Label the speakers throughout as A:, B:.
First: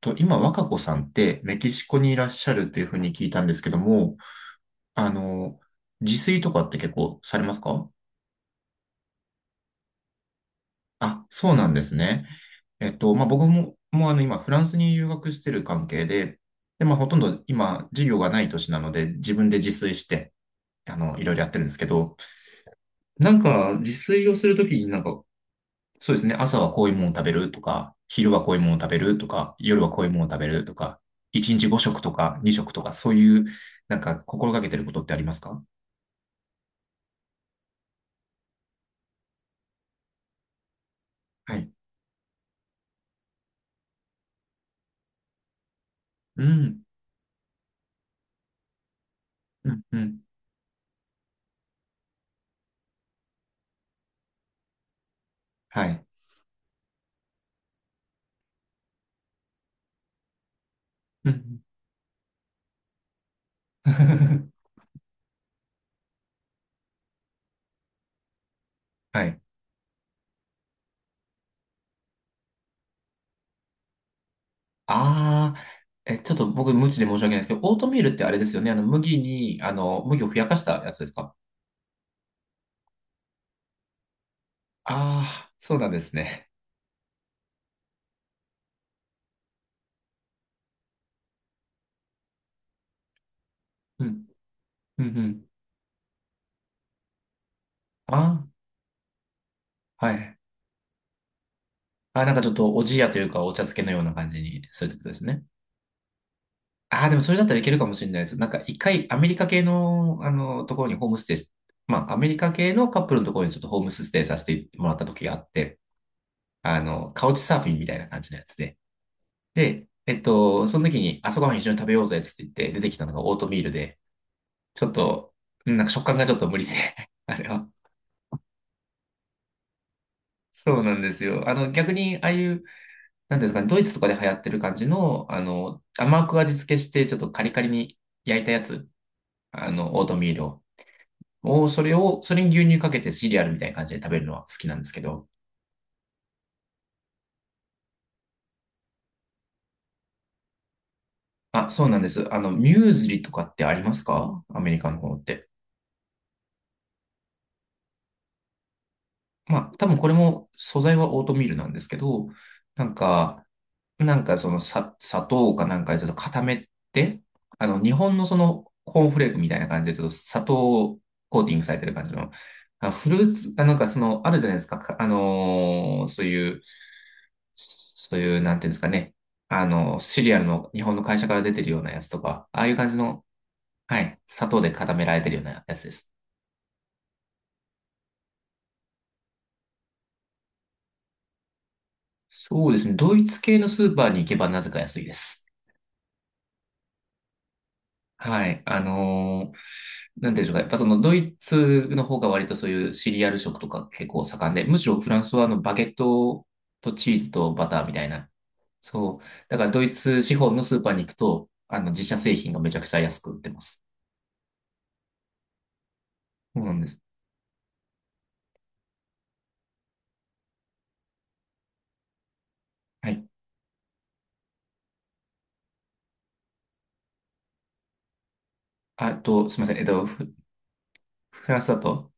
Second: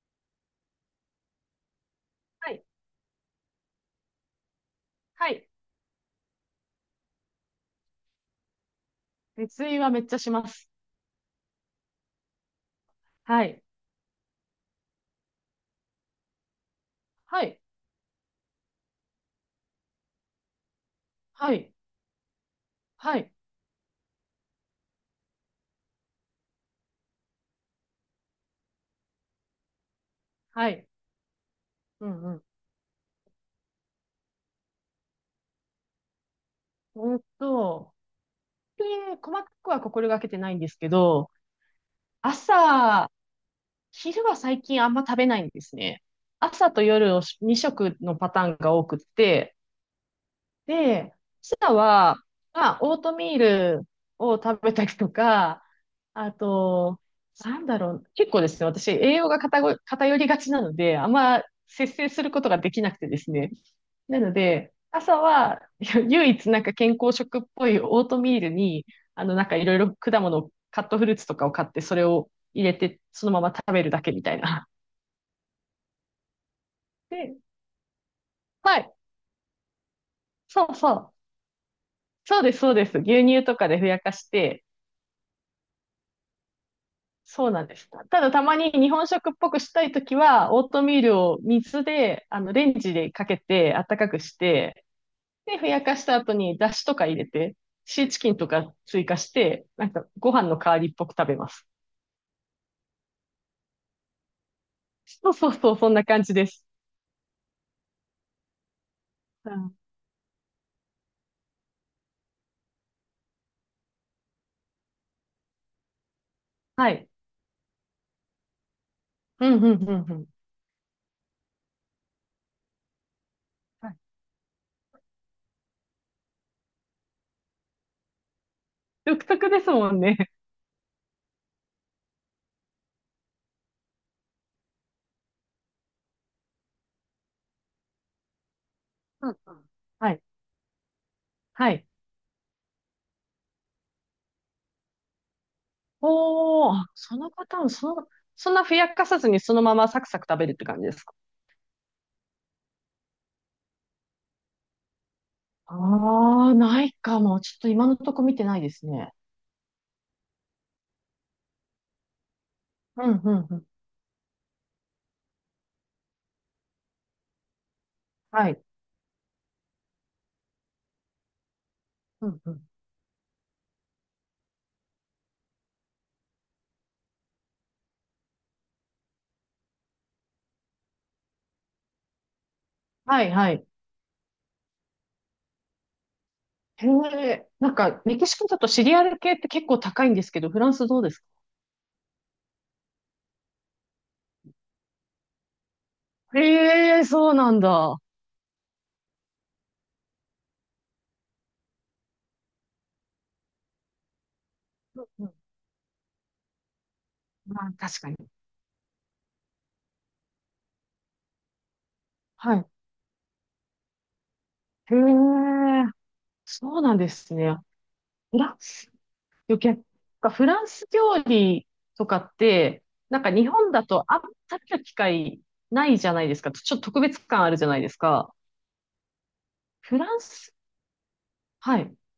A: と、今、若子さんってメキシコにいらっし
B: は
A: ゃ
B: い。
A: るというふうに聞いたんですけども、あ
B: はい。
A: の、自炊とかって結構されますか？
B: 熱意はめっちゃします。
A: あ、そうなんですね。まあ、
B: は
A: 僕
B: い。
A: も、もう今、フランスに留学してる関係で、で、まあ、ほとんど
B: はい。
A: 今、授業がない年なので、自分で自炊して、いろいろやっ
B: は
A: てるんで
B: い。
A: すけど、
B: は
A: な
B: い。
A: んか、自炊をするときになんか、そうですね。朝はこういうものを食べるとか、昼はこういうものを食べるとか、夜はこういうものを食べる
B: は
A: と
B: い。
A: か、1日5食
B: う
A: と
B: んう
A: か
B: ん。
A: 2食とか、そういう、なんか心がけてることってありますか？
B: ほんと、で、細かくは心がけてないんですけど、
A: はい。
B: 朝、昼は最近あんま食べないんですね。
A: う
B: 朝
A: ん。
B: と夜を2食のパターンが多くって、
A: うん。うん。
B: で、ピザは、まあ、オートミールを食べたりとか、
A: はい。
B: あと、結構ですね、私、栄養が偏りがちなので、あん
A: う
B: ま
A: ん。
B: 節制することができなくてですね。なの で、朝は、唯一健康食っぽいオートミールに、
A: はい。
B: なんかいろいろ果物を、カットフルーツとかを買って、それを入れて、そのまま食べるだけみたいな。
A: ああ、え、ちょっと僕無知で申し訳な
B: で、
A: いですけど、オートミールってあれですよね。
B: はい、
A: 麦に、麦をふやかし
B: そう
A: たや
B: そ
A: つで
B: う。
A: すか？
B: そうです、そうです。牛乳とかでふやかして、
A: ああー、そうなんですね。
B: そうなんです。ただたまに日本食っぽくしたいときは、オートミールを水で、レンジでかけて、温
A: う
B: かく
A: ん。
B: して、
A: うん。うん。
B: で、ふやかした後にだしとか入れて、シーチキン
A: あ
B: とか追加して、なんか
A: あ、は
B: ご
A: い。
B: 飯の代わりっぽく食べます。
A: あー、なんかちょっとおじやというか、お茶漬けのような感じにするってことです
B: そう
A: ね。
B: そうそう、そんな感じです。
A: ああ、でもそれだったらいけるかもしれないです。なんか一回アメリカ
B: う
A: 系
B: ん、
A: の、ところにホームステイし、まあアメリカ系のカップルのところにちょっとホームステイさせてもらった時があって、
B: はい。
A: カウチサーフィンみたいな感じのやつで。
B: うん、うん、う
A: で、
B: ん、うん。
A: その時に朝ごはん一緒に食べようぜっつって言って出てきたのがオートミール
B: はい。
A: で、ちょっと、うん、なんか食感がちょっと無理で、あれは。
B: 独特ですもんね。
A: そうなんですよ。逆に、ああいう、なんていうんですかね、ドイツとかで流行ってる感じの、甘く味付けして、ちょっとカリカリに焼いたやつ、
B: うんうん。
A: オー
B: は
A: ト
B: い。
A: ミールを。
B: はい。
A: それに牛乳かけてシリアルみたいな感じで食べるのは好きなんですけど。
B: おー、あそのパターン、その、そんなふやかさずにそのままサクサク食べるって感じです。
A: あ、そうなんです。ミューズリとかってありますか？アメリカの方って。
B: ああ、ないかも。ちょっと今のとこ見てないですね。
A: まあ、多分これも素材はオートミールなんですけど、なん
B: うん、う
A: か、
B: ん、うん。
A: そのさ、砂糖かなんかでちょっと固めて、日本のそ
B: はい。
A: のコーンフレークみたいな感じでちょっと砂糖コーティングされてる感じ
B: う
A: の、
B: ん、うん。
A: あフルーツ、あ、なんかその、あるじゃないですか。そういう、なんていうんですかね。シリアルの日本の会社から出てるようなやつとか、ああいう感じ
B: は
A: の、
B: い、はい。
A: はい、砂糖で固められてるようなやつです。
B: へえ、なんか、メキシコだとシリアル系って結構高いんですけど、フランスどうですか？
A: そうですね。ドイツ系のスーパーに行けばなぜか安いです。
B: へえ、そうなんだ。
A: はい。なんていうんでしょうか。やっぱそのドイツの方が割とそういうシリアル食とか結構盛んで、むしろ
B: うん
A: フラン
B: うん。
A: スはバゲットとチーズと
B: ま
A: バ
B: あ、
A: ターみ
B: 確
A: たい
B: かに。
A: な。そう。だからドイツ資本のスーパーに行くと、自社製品
B: は
A: が
B: い。
A: めちゃくちゃ安く売ってます。
B: へえ、
A: そうな
B: そ
A: ん
B: う
A: で
B: なん
A: す。
B: ですね。フランス、余計フランス料理とかって、
A: は
B: なん
A: い。
B: か日本だとあんま食べる機会ないじゃないですか。ちょっと特別感あるじゃないですか。
A: あと、すみません。
B: フランス、
A: フランスだ
B: はい。
A: と、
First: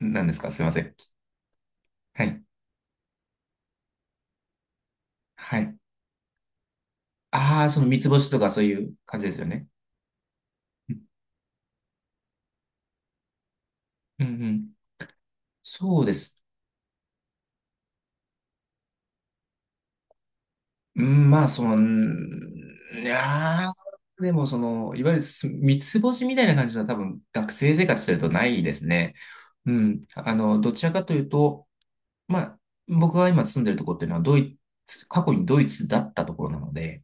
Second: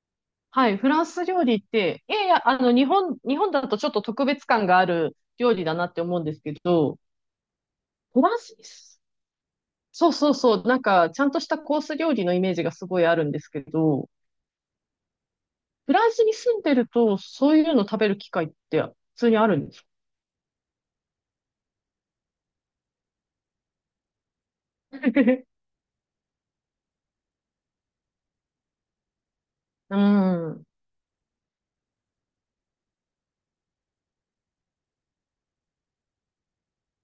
A: 何ですかすい
B: は
A: ま
B: い、
A: せ
B: フ
A: ん。
B: ランス料理って、い
A: は
B: やい
A: い。
B: や、日本、日本だとちょっと特別感がある料
A: は
B: 理だ
A: い。
B: なって思うんですけど、
A: ああ、その三つ
B: フ
A: 星
B: ラ
A: と
B: ン
A: かそういう
B: ス、
A: 感じですよね。
B: そうそうそう、なん
A: うん
B: か、ちゃんとしたコース料理のイメージがすごいあるんですけど、
A: うんうん。
B: フ
A: そ
B: ラ
A: う
B: ン
A: で
B: スに
A: す。
B: 住んでると、そういうの食べる機会って普通にあるんですか？
A: うん、まあ、うん、いやー、でもその、いわゆる三つ星みたいな感じは多分学生生活してるとないですね。う
B: う
A: ん。
B: ん。
A: どちらかというと、まあ、僕が今住んでるところっていうのはドイツ、過去にドイツだったところなので、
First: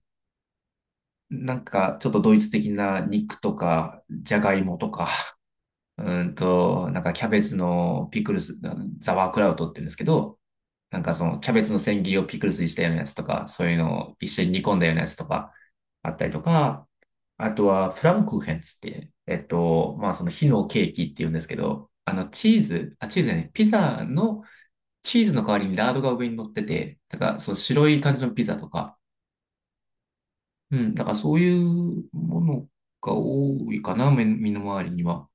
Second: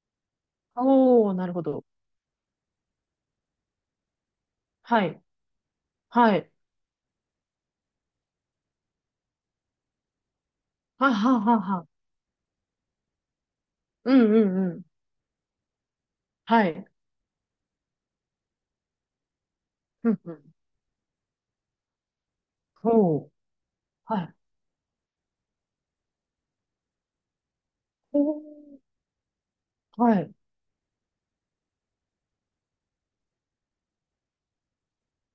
B: おー、なる
A: な
B: ほ
A: ん
B: ど。
A: かちょっとドイツ的な肉とか、じゃがいもと
B: は
A: か、
B: い、はい、
A: なんかキャベツのピクルス、ザワークラウトって言うんですけど、なん
B: は
A: かその
B: は
A: キャ
B: は
A: ベツの
B: は。
A: 千切りをピクルスにしたようなやつとか、そういうの
B: う
A: を一
B: ん
A: 緒
B: う
A: に煮
B: んう
A: 込ん
B: ん。
A: だようなやつとかあったりと
B: はい。
A: か、あとはフランクーヘンつって、ま
B: う
A: あ
B: ん
A: その
B: う
A: 火
B: ん。
A: のケーキって言うんですけど、チーズ、あ、チー
B: お
A: ズ
B: ー、
A: じゃない、ピザ
B: はい。
A: のチーズの代わりにラードが上に乗ってて、だからそう白い感
B: お
A: じの
B: ー、
A: ピザとか、
B: はい。
A: うん、だからそういうものが多いかな、目身の回りには。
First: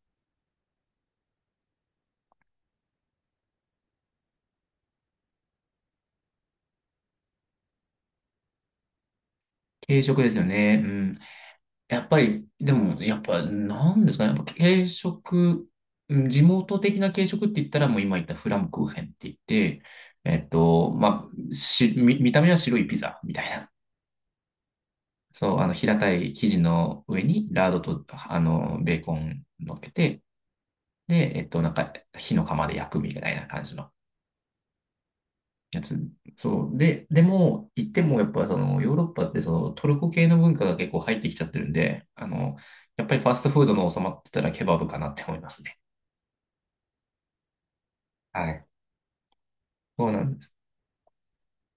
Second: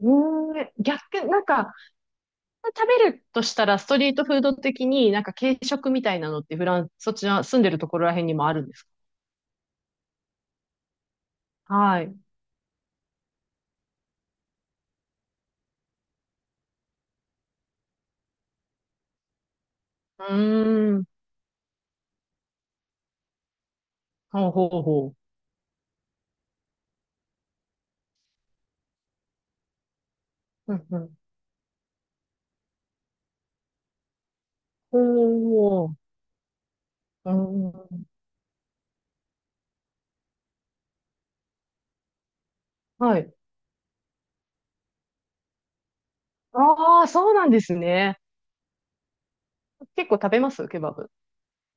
B: うーん、逆、なんか、食べるとしたら、ストリートフード的になんか軽食みたいなのってフランス、そちら住んでるところらへんにもあるんですか？
A: 軽食ですよね。うん、や
B: はい。
A: っぱ
B: う
A: り、でも、やっぱ、なんですかね。やっぱ軽食、うん、地元的な軽食って言ったら、もう今言ったフランクーヘンって言って、
B: ーん。
A: まあ、見た目は白いピザみたいな。
B: ほうほうほ
A: そう、平たい生地の上に、ラードと、ベーコン乗っけて、
B: う。うんうん。
A: で、なんか、火の釜で焼くみたいな感じの。
B: ほ
A: やつ。
B: う。
A: そう。で、で
B: う
A: も、行って
B: ん。
A: もやっぱそのヨーロッパってそのトルコ系の文化が結構入ってきちゃってるんで、やっぱ
B: は
A: りファ
B: い。
A: ストフードの収まってたらケバブかなって思いますね。
B: ああ、そうなんですね。
A: はい。そ
B: 結
A: う
B: 構
A: な
B: 食
A: んで
B: べま
A: す。
B: すケバブ。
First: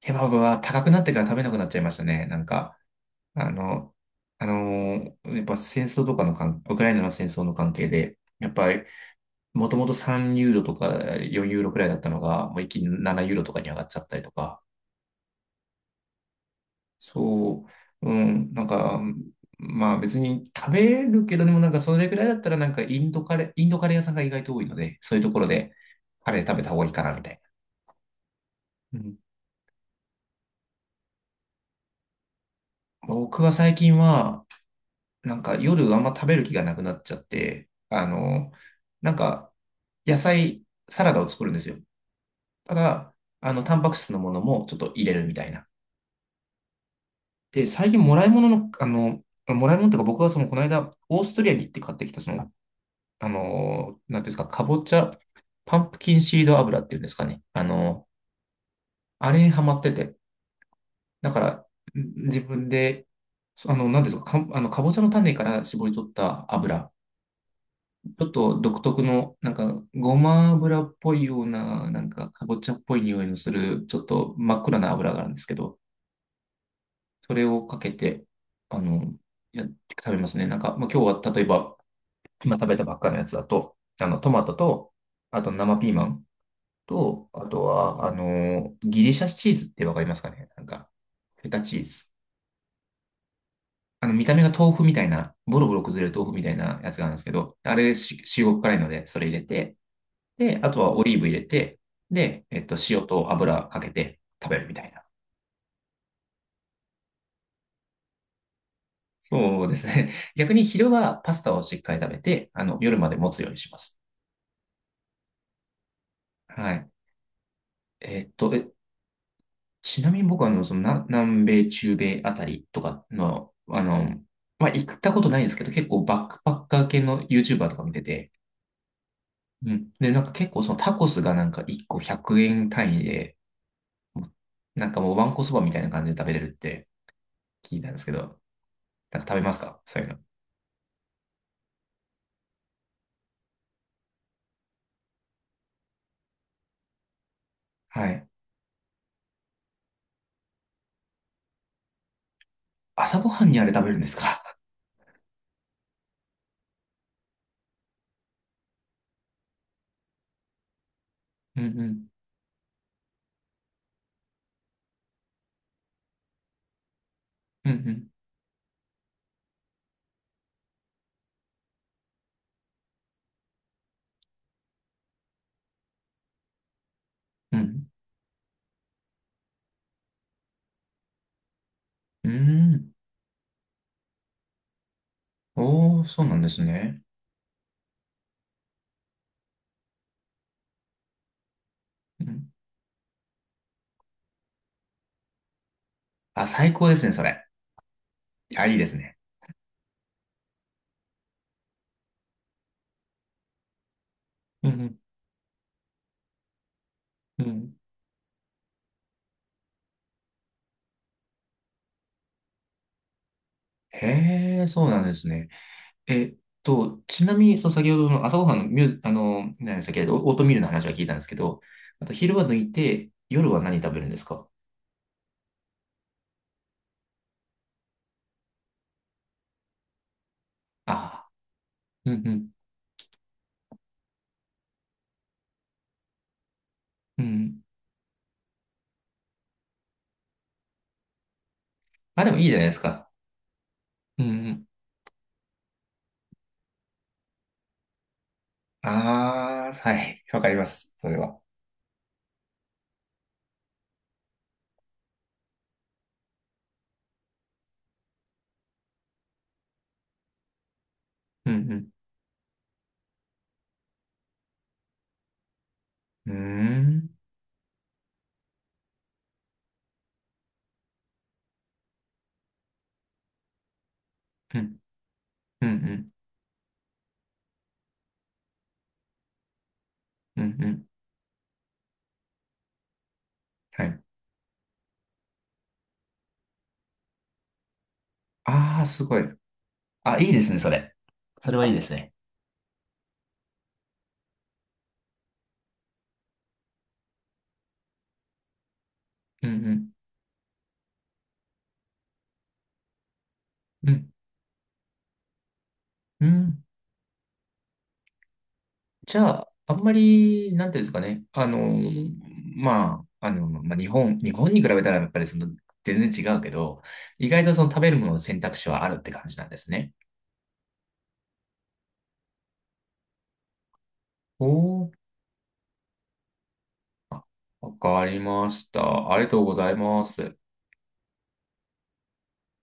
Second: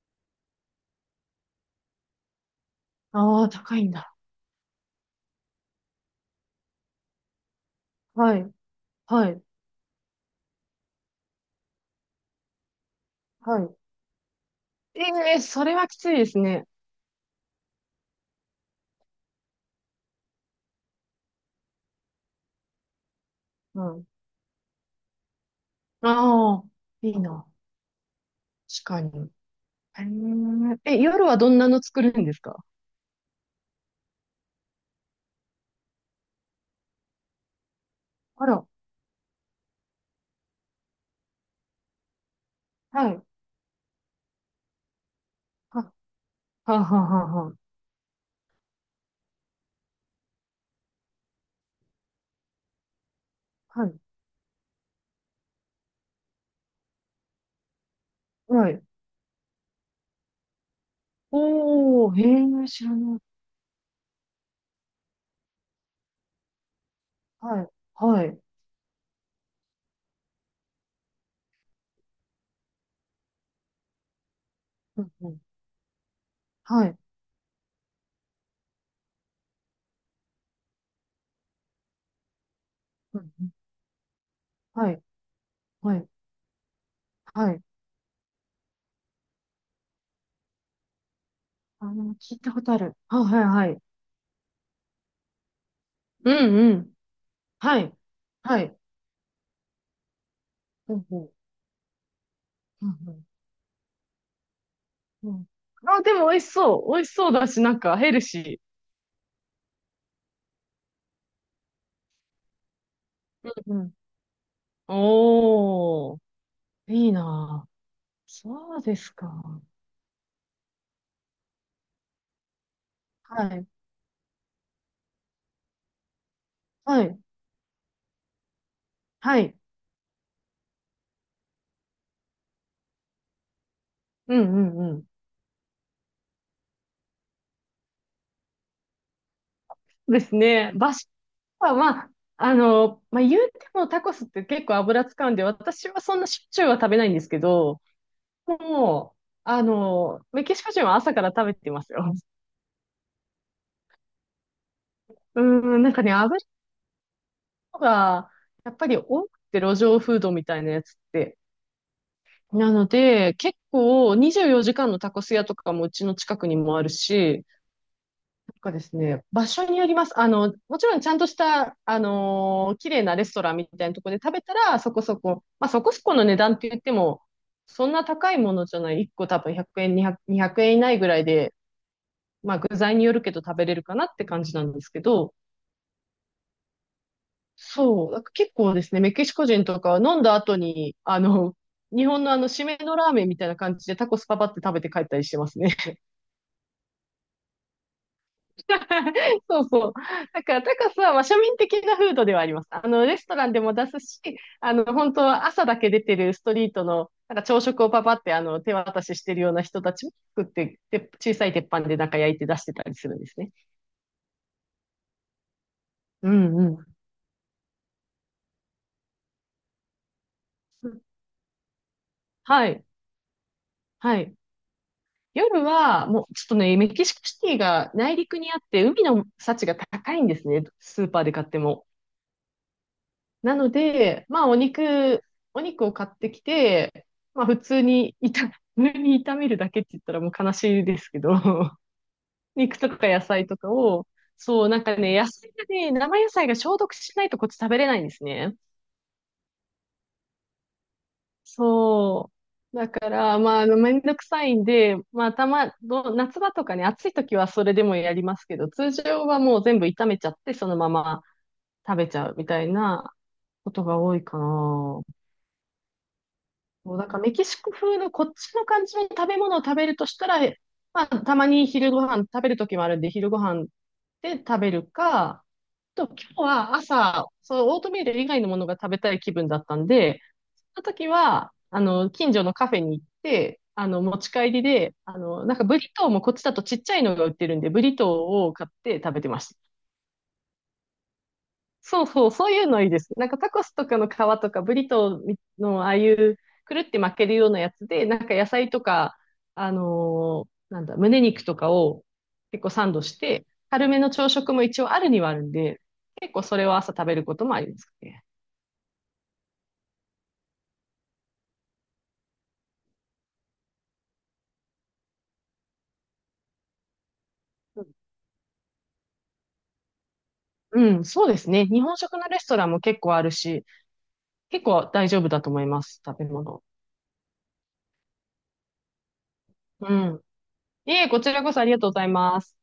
A: ケバブは高くなってから食べなくなっちゃいましたね。なんか、
B: あ
A: あ
B: あ、高いん
A: の、
B: だ。
A: やっぱ戦争とかのウクライナの戦争の関係で、
B: は
A: や
B: い。
A: っぱり、
B: はい。
A: もともと3ユーロとか4ユーロくらいだったのが、もう一気に7ユーロと
B: は
A: かに上
B: い。
A: がっちゃったりとか、
B: ええ、それはきついですね。
A: そう、うん、なんか、まあ別に食べるけど、でもなんかそれぐらいだったらなんかインド
B: う
A: カレー屋
B: ん。
A: さんが意外と多いので、そういうところでカレー食
B: あ
A: べ
B: あ、
A: た方がいいか
B: い
A: な
B: い
A: みたい
B: な。確
A: な。
B: か
A: うん、
B: に。へええ、夜はどんなの作るんですか？
A: 僕は最近は、なんか夜あんま食べる気がなくなっちゃって、
B: あら。
A: なんか野菜、サラダを作るんですよ。た
B: は
A: だ、
B: い。
A: タンパク質のものもちょっと入れるみたいな。
B: は、はははは。
A: で、最近もらい物っていうか僕はそのこの間、オーストリアに行って買ってきた
B: はい。
A: なんていうんですか、かぼちゃ、パンプキンシード油っていうんですかね。
B: はい。
A: あれにハマってて。だから、
B: お
A: 自
B: ー、へえ、
A: 分
B: 知ら
A: で、
B: ない。
A: そあの、なんていうんですか、かぼちゃの種から絞り取った油。
B: はい。
A: ち
B: は
A: ょっ
B: い。
A: と独特の、なんか、ごま油っぽいような、なんか、かぼちゃっぽい匂いのする、ちょっと真っ暗な
B: うん
A: 油がある
B: う
A: ん
B: ん。
A: ですけど、
B: はい。
A: それをかけて、あの、やって食べますね。なんか、まあ、今日は例えば、今食べたばっかの
B: う
A: や
B: ん
A: つ
B: う
A: だ
B: ん。
A: と、トマト
B: は
A: と、
B: い。
A: あと生ピー
B: は
A: マ
B: い。
A: ン。と、あ
B: は
A: と
B: い。
A: は、ギリシャチーズってわかりますかね？なんか、フェタチーズ。
B: 聞いたことある。はいはい。はい。
A: 見た目が豆腐みたいな、ボロボロ崩れる豆
B: う
A: 腐みたい
B: んう
A: なや
B: ん。
A: つがあるんですけど、あ
B: は
A: れ
B: い。
A: し、中
B: は
A: 国辛
B: い。
A: いので、それ入れて、で、あと
B: ほ
A: は
B: う
A: オ
B: ん
A: リー
B: う
A: ブ
B: ん。
A: 入れて、で、
B: うん
A: 塩
B: う
A: と油かけて食べるみたいな。
B: ん。うん。あ、でも美味しそう。美味しそうだし、なんかヘルシ
A: そうですね。逆に昼はパスタをしっかり食べて、夜まで持つよう
B: ー。
A: にし
B: う
A: ま
B: んうん。
A: す。
B: おー、
A: はい。
B: いいなぁ。
A: えっと、え、
B: そうですか。
A: ちなみに僕は、南米、中米あたりとか
B: は
A: の、
B: い。
A: まあ、行ったことないんですけど、結構バックパッカー系
B: はい。
A: の YouTuber とか見てて、
B: はい。
A: うん。で、なんか結構そのタコスがなんか1個100円単位で、もう
B: うんう
A: な
B: ん
A: ん
B: う
A: か
B: ん。
A: もうわんこそばみたいな感じで食べれるって聞いたんですけど、なんか食べますか？そういうの。
B: ですね。バシは、言うてもタコスって結構油使うんで、私はそんなしょっちゅうは食べないんですけど、
A: はい。
B: もう、メキシコ人は朝から食べてますよ。
A: 朝ごはんにあれ食べるんですか？
B: うん、なんかね、油が、やっぱり多くて路上フードみたいなやつって。
A: うんうん。
B: なので、結構24時間のタコス屋とかもうちの近くにもあるし、
A: うん
B: なんかですね、場所によります。もちろんちゃんとした、あのー綺麗なレストランみたいなところで食べたら、そこそこ、まあそこそこの値段って言っても、
A: うん。う
B: そ
A: ん。
B: んな高いものじゃない。1個多分100円、200、200円以内ぐらいで、
A: うー
B: まあ具
A: ん。
B: 材によるけど食べれるかなって感じなんですけど、
A: おー、そうなんですね。
B: そう、なんか結構ですね、メキシコ人とかは飲んだ後に、日
A: う
B: 本のあの、
A: ん。
B: 締めのラーメンみたいな感じでタコスパパって食べて帰ったりしてますね。
A: あ、最高ですね、それ。いや、いいですね。
B: そうそう。だからタカスは、まあ、庶民的なフードではあります。レストランでも出すし、
A: うんうん。
B: 本当は朝だけ出てるストリートの、なん
A: う
B: か朝
A: ん、
B: 食をパパって、手渡ししてるような人たちも作って、で、小さい鉄板でなんか焼いて出してたりするんですね。
A: へえ、そうなんですね。え
B: う
A: っ
B: んうん。
A: ちなみに、その先ほどの朝ごはんのミュー、あの、何でしたっけ、オオートミールの話は聞いたんですけど、あと昼は抜
B: は
A: い
B: い。
A: て、夜は何食べるんで
B: は
A: す
B: い。
A: か？
B: 夜は、もう、ちょっとね、メキシコシティが内陸にあって、海の幸が高いんですね。スーパー
A: あ
B: で買っても。
A: あー、うんうん、
B: なので、まあ、お肉、お肉を買ってきて、
A: う
B: まあ、普
A: ん。
B: 通に炒め、普通に炒めるだけって言ったらもう悲しいですけど、
A: あ、でもいいじゃないで
B: 肉
A: す
B: とか
A: か。
B: 野菜とかを、
A: うんうん。
B: そう、なんかね、野菜がね、生野菜が消毒しないとこっち食べれないんですね。
A: ああ、はい、わかります、それは。
B: そう。だから、まあ、あのめんどくさいんで、まあ、たま、ど夏場とかね、暑い時はそれでもやりますけど、通常はもう全部炒めちゃって、そのまま
A: うん
B: 食べちゃうみたいなことが多いかな。
A: うん。うー
B: そう、だ
A: ん、
B: からメキシコ風のこっちの感じの食べ物を食べるとしたら、まあ、たまに昼ご飯食べるときもあるんで、昼ご飯で
A: う
B: 食べ
A: ん、
B: るか、
A: うん、う
B: と、
A: ん、
B: 今日は朝、そのオートミール以外のものが食べたい気分だったんで、
A: うん、う
B: その
A: ん。
B: 時は、近所のカフェに行って、
A: はい。
B: 持ち帰りで、なんかブリトーもこっちだとちっちゃいのが売ってるんで、ブリトーを買っ
A: ああ、
B: て
A: す
B: 食
A: ご
B: べ
A: い。
B: てました。
A: あ、いいですね、それ。それはいいです
B: そう
A: ね。
B: そう、そういうのいいです。なんかタコスとかの皮とかブリトーのああいうくるって巻けるようなやつで、なんか野菜とか、
A: う
B: あ
A: ん
B: のーなんだ、胸肉とかを結構サンドして、
A: うん、
B: 軽
A: う
B: めの
A: ん、
B: 朝食も一応あるにはあるんで、
A: う
B: 結構そ
A: ん。
B: れを朝食べることもありますね。
A: じゃあ、あんまり、なんていうんですかね。まあ、まあ、日本に比べたらやっぱりその、全然違うけど、意外とその食
B: う
A: べるものの選択肢はあるって感じなんですね。
B: ん、うんそうですね。日本食のレストランも結構あるし、結
A: お
B: 構
A: ー、
B: 大丈夫だと思います、食べ物。
A: あ、わかりました。ありがとうござい
B: う
A: ま
B: ん。
A: す。
B: いえ、こちらこそありがとうございます。